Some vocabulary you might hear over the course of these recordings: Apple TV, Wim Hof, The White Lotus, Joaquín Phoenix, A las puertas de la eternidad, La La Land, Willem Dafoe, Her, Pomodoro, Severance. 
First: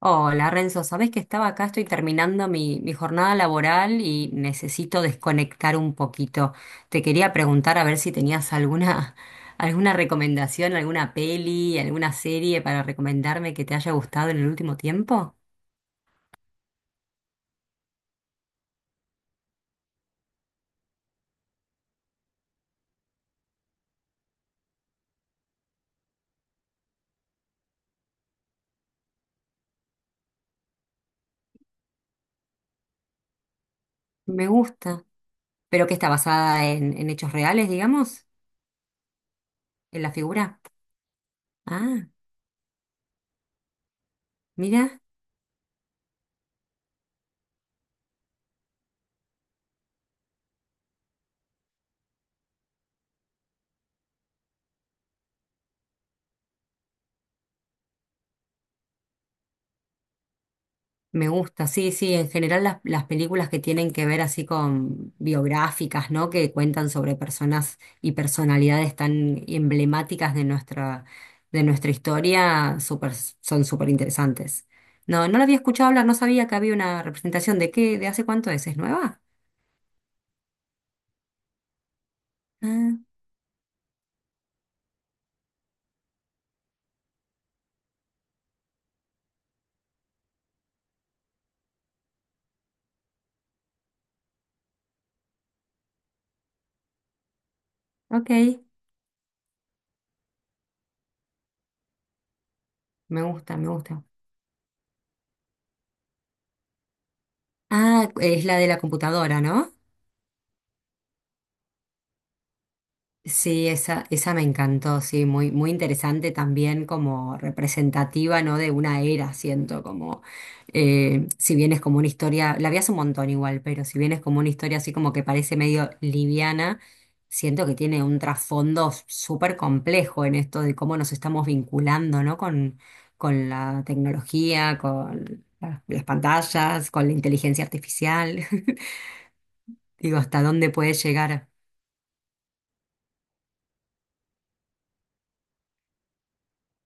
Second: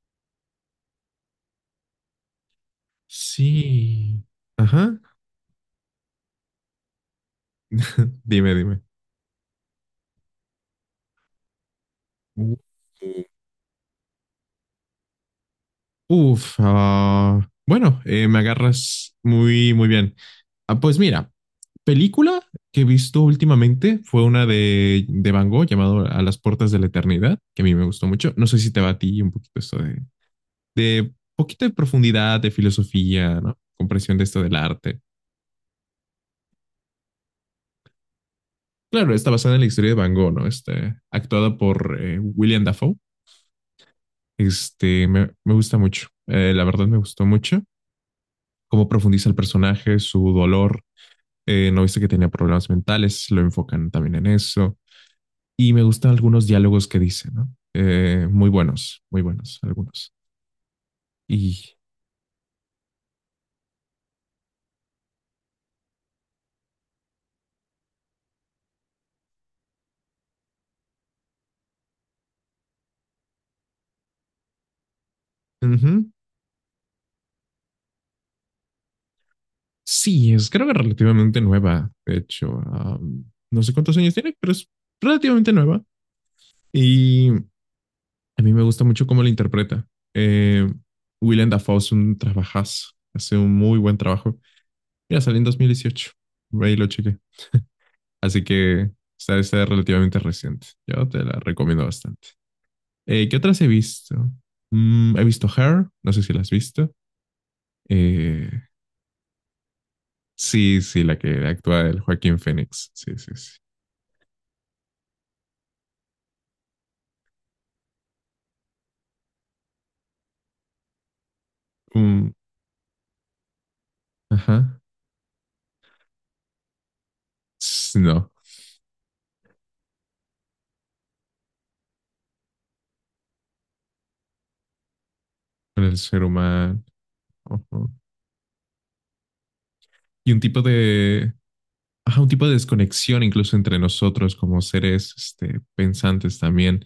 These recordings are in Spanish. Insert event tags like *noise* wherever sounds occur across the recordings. Hola Renzo, sabés que estaba acá, estoy terminando mi jornada laboral Sí. y Ajá. necesito desconectar un poquito. Te quería preguntar a ver si *laughs* tenías Dime, dime. alguna, *laughs* alguna recomendación, alguna peli, alguna U- serie para recomendarme que te haya gustado en el último tiempo. Me agarras muy bien. Ah, pues mira, película que he visto últimamente fue una de Van Gogh llamado A las puertas de la eternidad, que a mí me gustó mucho. No sé si te va a ti un poquito esto de poquito de profundidad, de filosofía, ¿no? Comprensión de esto Me del arte. gusta. ¿Pero que está basada en hechos reales, digamos? Claro, está basada en la historia de ¿En la Van Gogh, ¿no? figura? Este, actuada por Ah, William Dafoe. mira. Este, me gusta mucho. La verdad me gustó mucho cómo profundiza el personaje, su dolor. No viste que tenía problemas mentales, lo enfocan también en eso. Y me gustan algunos diálogos que dice, ¿no? Muy buenos, muy buenos algunos. Me gusta, Y sí, sí, en general las películas que tienen que ver así con biográficas, ¿no? Que cuentan sobre personas y personalidades tan emblemáticas de nuestra historia, son súper interesantes. No, no la había escuchado hablar, ujú. no sabía que había una representación. ¿De qué? ¿De hace cuánto es? ¿Es nueva? Sí, es creo que relativamente nueva, de hecho. Ah, No sé cuántos años tiene, pero es relativamente nueva. Y a mí me gusta mucho cómo la interpreta. Eh, Willem Dafoe es un trabajazo, hace un muy buen trabajo. Mira, salió en 2018. Ahí lo chequé. ok, Así que está, está relativamente reciente. Yo te la recomiendo bastante. me ¿Qué gusta, otras he me gusta. visto? Mm, he visto Her, no sé si la has visto. Ah, es Eh, la de la computadora, ¿no? sí, sí, la que actúa el Joaquín Phoenix. Sí, sí, sí. Sí, esa me encantó, sí, muy, muy interesante también como representativa, ¿no? De una era, siento, como si bien es como una Mm, historia, la vi hace un montón igual, pero si bien es como una historia ajá. así como que parece medio liviana, siento que tiene un No, trasfondo súper complejo en esto de cómo nos estamos vinculando, ¿no? Con la tecnología, con con el las ser humano. pantallas, con la inteligencia Ujú. artificial. *laughs* Digo, Y un hasta tipo dónde puede de, llegar. ajá, un tipo de desconexión incluso entre nosotros como seres este, pensantes también.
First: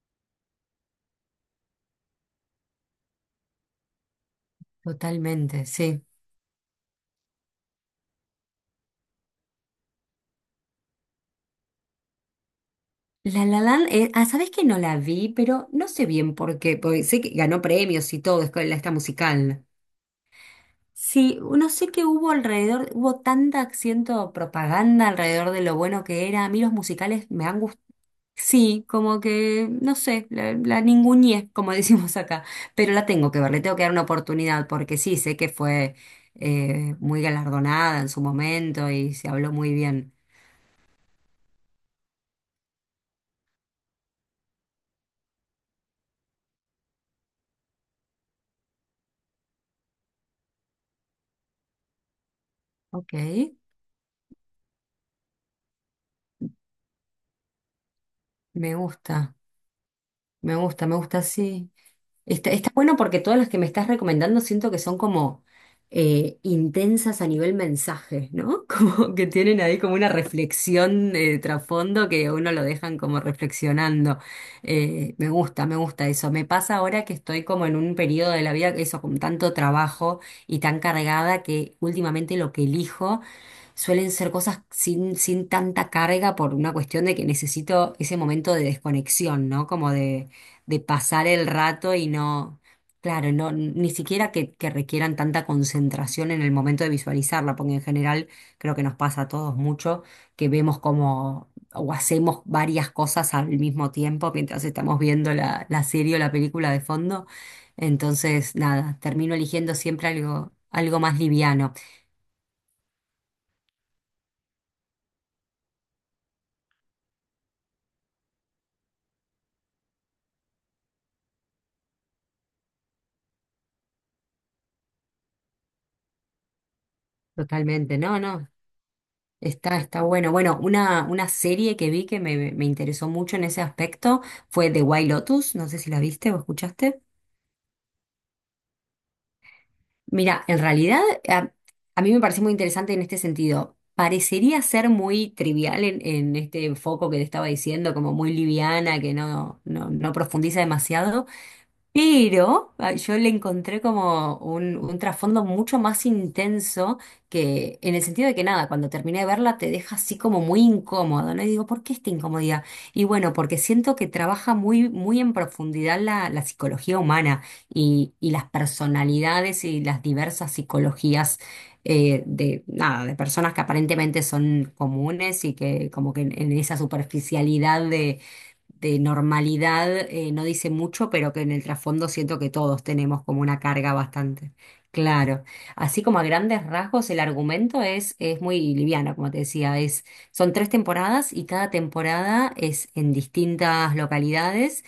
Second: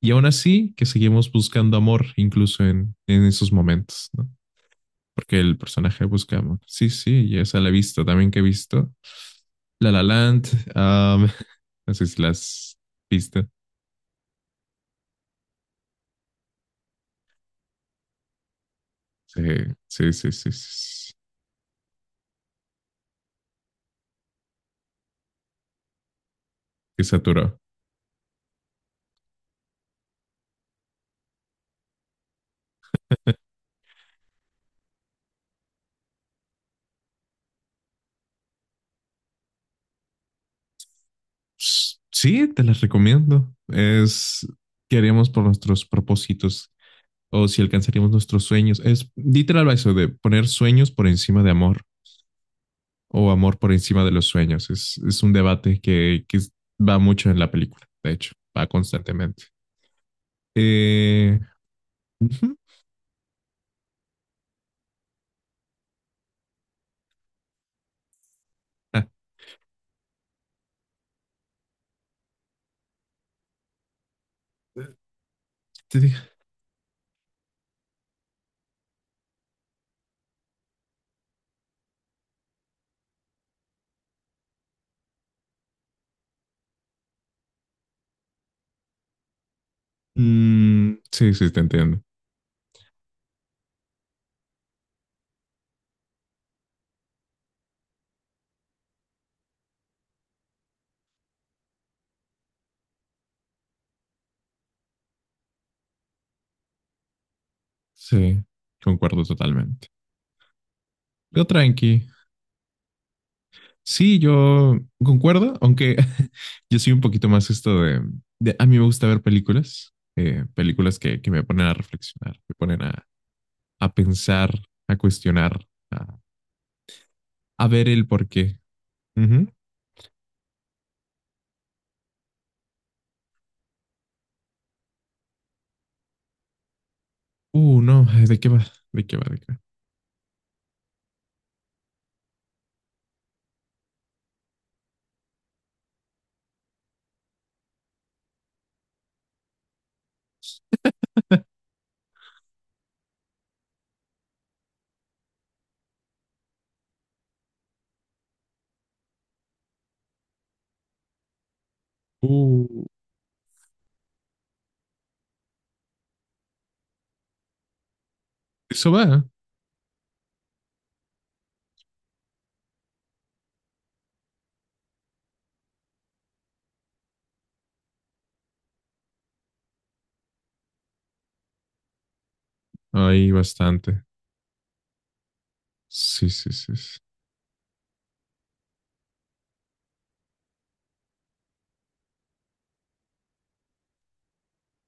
Y aún así, que seguimos buscando amor incluso en esos momentos, ¿no? Porque el Totalmente, sí. personaje busca amor. Sí, sí, y esa la he visto también que he visto. La La Land, um, *laughs* no sé si las La viste. La Land, ¿sabés que no la vi? Pero no sé bien por qué, porque sé que ganó premios y todo, es con la esta Sí, musical. sí, sí, sí, sí. Sí, no sé qué hubo alrededor, hubo tanta acciento propaganda alrededor de lo bueno que era. A mí los Que musicales me saturó. han gustado. Sí, como que, no sé, la ninguneé, como *laughs* decimos acá, pero la tengo que ver, le tengo que dar una oportunidad, porque sí, sé que fue muy galardonada en su momento y se habló muy bien. Sí, te las recomiendo. Es qué haríamos por nuestros propósitos o si alcanzaríamos nuestros sueños. Es literal eso de poner sueños por encima de amor Ok, o amor por encima de los sueños. Es un debate va mucho en la película, de hecho, va me gusta, constantemente. me gusta, me gusta, Eh, sí. Está, ujú. está bueno porque todas las que me estás recomendando siento que son como intensas a nivel mensaje, ¿no? *laughs* Ah, Como que tienen ahí como una reflexión de trasfondo que a uno lo dejan como reflexionando. Me gusta, me te gusta eso. dije. Me pasa ahora que estoy como en un periodo de la vida, eso, con tanto trabajo y tan cargada que últimamente lo que elijo suelen ser cosas sin, sin tanta carga por una cuestión de que necesito ese momento de desconexión, ¿no? Como de Mm, pasar sí, el sí, te rato entiendo. y no, claro, no, ni siquiera que requieran tanta concentración en el momento de visualizarla, porque en general creo que nos pasa a todos mucho que vemos como o hacemos varias cosas al mismo tiempo mientras estamos viendo la serie o la película de fondo. Sí, Entonces, nada, concuerdo termino eligiendo totalmente. siempre algo, algo más Yo liviano. tranqui. Sí, yo concuerdo, aunque *laughs* yo soy un poquito más esto a mí me gusta ver películas, películas que me ponen a reflexionar, me ponen a pensar, a cuestionar, a ver Totalmente, el no, no. porqué. Ujú. Está, está bueno. Bueno, una serie que vi que me interesó mucho en ese aspecto fue The White Lotus. No sé si la viste o escuchaste. No, ay, ¿de qué va? ¿De qué va? ¿De qué va? Mira, en realidad a, a mí me pareció muy interesante en este sentido. Parecería ser muy trivial en este foco que te estaba diciendo, como muy liviana, que no, no, no profundiza demasiado. Pero yo le encontré como un trasfondo mucho más intenso que en el sentido de que nada, cuando terminé de verla te deja así como muy incómodo, ¿no? Y digo, ¿por qué esta incomodidad? Uh, Y bueno, porque siento que trabaja muy, muy en profundidad la psicología humana y las eso va. personalidades y las diversas psicologías nada, de personas que aparentemente son comunes y que como que en esa superficialidad de normalidad no dice mucho, pero que en el trasfondo siento que todos tenemos Ahí como una carga bastante. bastante. Claro. Así como a Sí, sí, grandes sí, sí. rasgos, el argumento es muy liviano, como te decía, es, son tres temporadas y cada temporada es en distintas localidades,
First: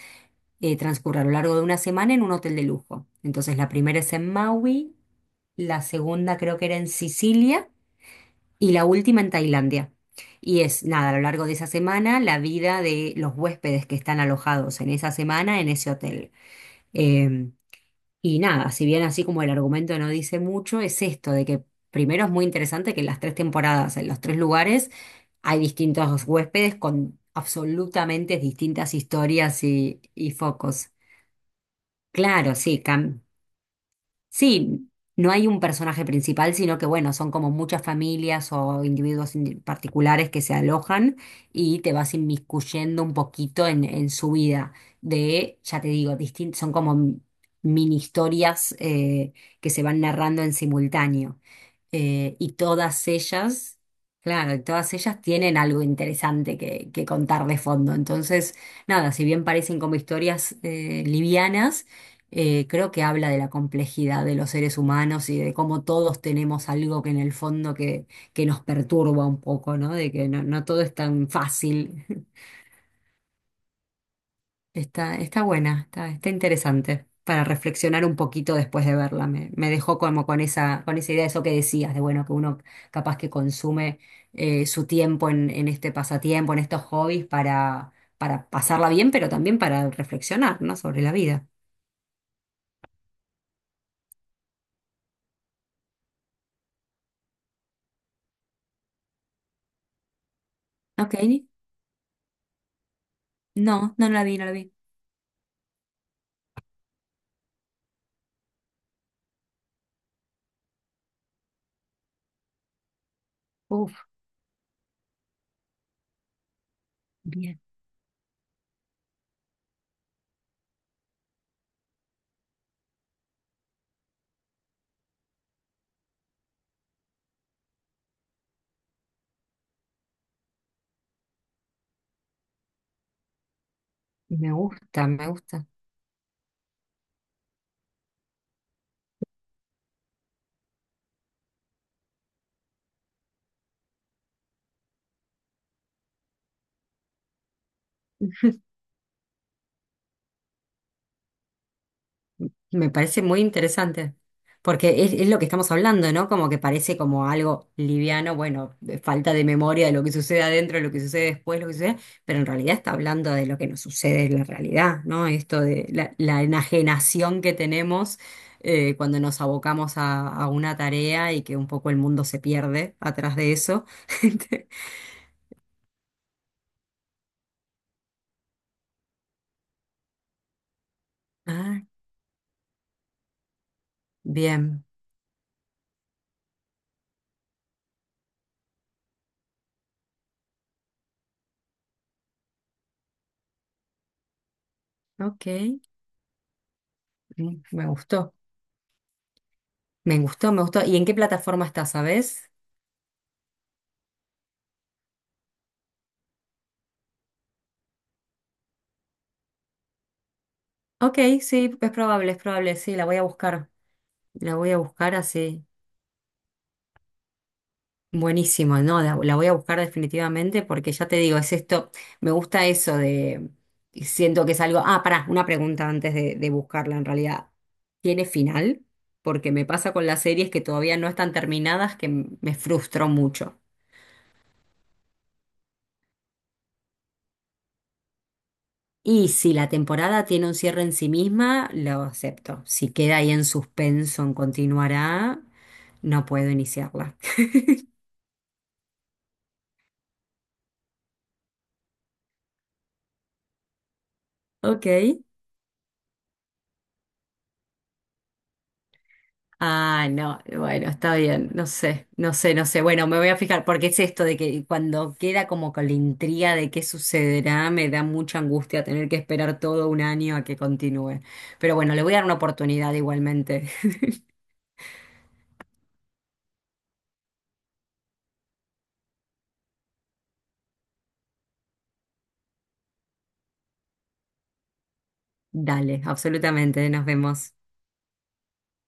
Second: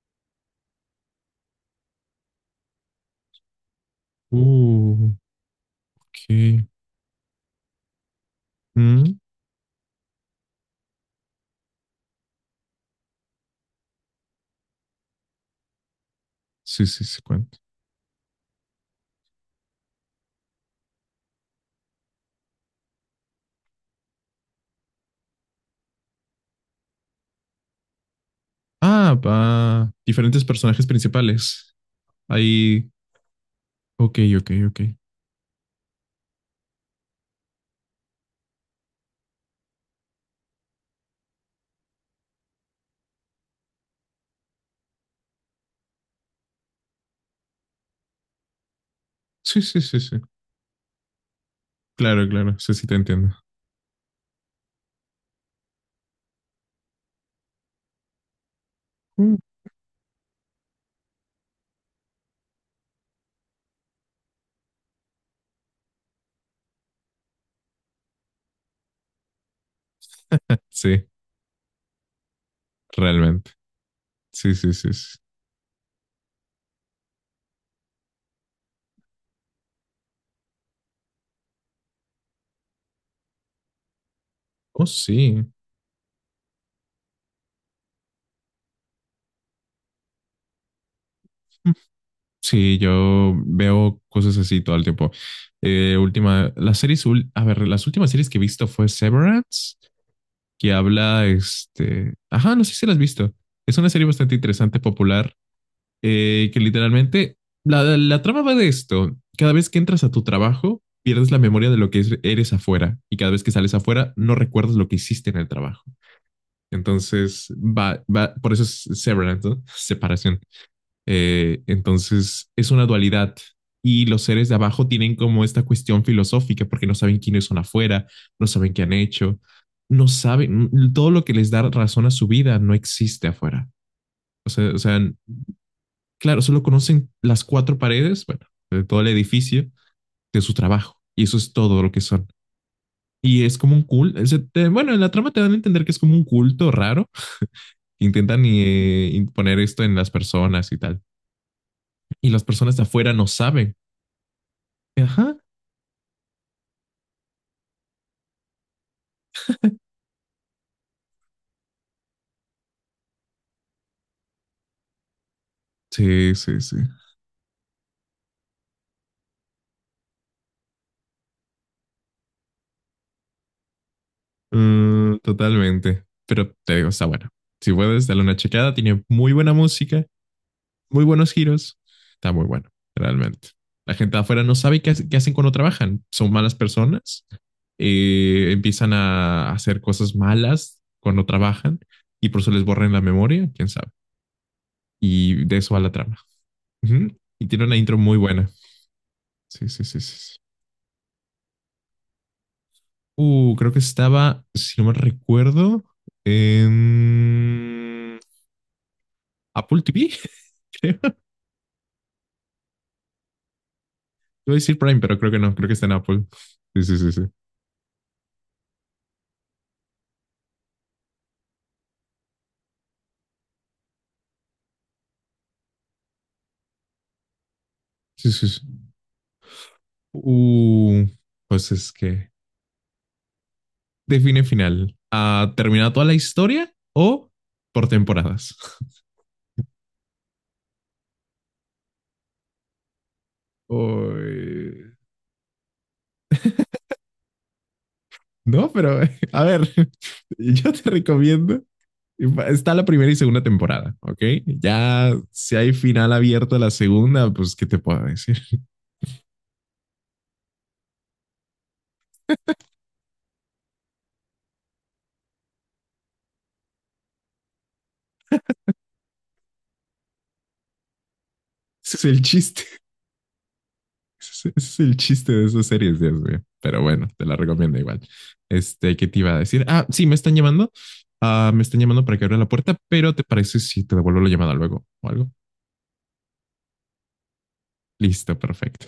transcurre a lo largo de una semana en un hotel de lujo. Entonces la primera es en Maui, Uh, la segunda creo ok. que era en Sicilia y la Mm, última en Tailandia. Y es, nada, a lo largo de esa semana, la vida de los huéspedes que están alojados en esa semana en ese hotel. sí, sí, sí, Eh, cuento. y nada, si bien así como el argumento no dice mucho, es esto de que primero es muy interesante que en las tres temporadas, en los tres lugares, hay distintos huéspedes con absolutamente distintas Ah, historias va. Y Diferentes personajes focos. principales. Claro, sí, Ahí. Cam. Ok, ok, ok. Sí, no hay un personaje principal, sino que bueno, son como muchas familias o individuos particulares que se alojan y te vas inmiscuyendo un poquito en su vida. De, ya te digo, son como mini historias Sí, que sí, se sí, van sí. narrando en simultáneo. Claro, Y claro. Sí, sí, te todas entiendo. ellas, claro, y todas ellas tienen algo interesante que contar de fondo. Entonces, nada, si Mm. bien parecen como historias livianas, creo que habla de la complejidad de los seres humanos y de cómo todos tenemos algo que en el fondo que nos perturba un poco, ¿no? De que no, no todo es Sí, tan fácil. *laughs* realmente. Sí, sí, sí, Está, sí. está buena, está, está interesante para reflexionar un poquito después de verla. Me dejó como con esa idea de eso que decías, de bueno, que uno capaz que consume Oh, su tiempo sí. En este pasatiempo, en estos hobbies para pasarla bien, pero también para reflexionar, ¿no? Sobre la vida. Sí, yo veo cosas así todo el tiempo. Última, las series, ul- A ver, las últimas series que he visto fue Severance, que Ok, habla, este, ajá, no sé si la has visto. Es una no, serie no la bastante vi, no la vi. interesante, popular, que literalmente, la trama va de esto. Cada vez que entras a tu trabajo, pierdes la memoria de lo eres afuera, y cada vez que sales Uf. afuera, no recuerdas lo que hiciste en el trabajo. Entonces, Bien, por eso es Severance, ¿no? *laughs* Separación. Entonces es una dualidad y los seres de abajo tienen como esta cuestión filosófica porque no saben quiénes son afuera, no saben qué han hecho, no saben todo lo que les da razón a su vida no existe afuera. O me sea, o sea gusta, me gusta. claro, solo conocen las cuatro paredes, bueno, de todo el edificio, de su trabajo y eso es todo lo que son. Y es como un culto. Bueno, en la trama te dan a entender que es como un culto raro. Intentan imponer esto en las personas y tal. Y las personas de Me afuera parece no muy saben. interesante, porque Ajá, es lo que estamos hablando, ¿no? Como que parece como algo liviano, bueno, de falta de memoria de lo que sucede adentro, lo que sucede después, lo que sucede, pero en realidad está hablando de lo que nos sucede en la realidad, ¿no? Esto de sí, la sí, sí. enajenación que tenemos cuando nos abocamos a una tarea y que un poco el mundo se pierde atrás de eso. *laughs* Mm, totalmente. Pero te digo, está bueno. Si puedes, dale una checada. Tiene muy buena música, muy buenos giros. Ah, Está muy bueno, realmente. La gente de afuera no sabe bien, qué hacen cuando trabajan. Son malas personas. Empiezan a hacer cosas malas cuando trabajan y por eso les borran la memoria, quién sabe. Y ok, de eso va la trama. Ujú. Y tiene una me intro muy gustó. buena. Sí, sí, sí, sí, Me sí. gustó, me gustó. ¿Y en qué plataforma está, sabes? Creo que estaba, si no me recuerdo, en Apple TV, *laughs* creo. Ok, sí, es probable, sí, la voy a buscar. Iba La a voy a decir Prime, buscar pero creo que no, así. creo que está en Apple. Sí, sí, sí, sí. Buenísimo, no, la voy a buscar definitivamente porque ya te digo, es esto, me gusta eso de, siento que es algo, ah, pará, una pregunta antes de buscarla en realidad. ¿Tiene Sí, sí, sí. final? Porque me pasa con las series que todavía Uh, no están pues es terminadas que que me frustró mucho. define final. ¿Ha terminado toda la historia o por temporadas? *laughs* Y si la temporada tiene un cierre en sí misma, lo acepto. Si queda ahí en suspenso, en Uy, continuará, no puedo iniciarla. *laughs* no, pero *laughs* a ver, *laughs* yo te recomiendo. Está la primera y segunda temporada, ¿ok? Ok. Ya si hay final abierto a la segunda, pues, ¿qué te puedo decir? Ah, no, bueno, está bien, no sé, no sé, no sé. Bueno, me voy a fijar, porque es esto de que cuando queda como con la intriga de qué sucederá, me da mucha angustia tener que esperar todo un año a que continúe. Pero bueno, Ese le es voy a el dar una chiste. *laughs* oportunidad igualmente. *laughs* Ese es el chiste de esas series, Dios mío. Pero bueno, te la recomiendo igual. Este, ¿qué te iba a decir? Ah, sí, me están llamando. Ah, me están llamando para que abra la puerta, pero ¿te parece si te devuelvo la llamada luego o algo? Dale, absolutamente, nos vemos. Listo, perfecto.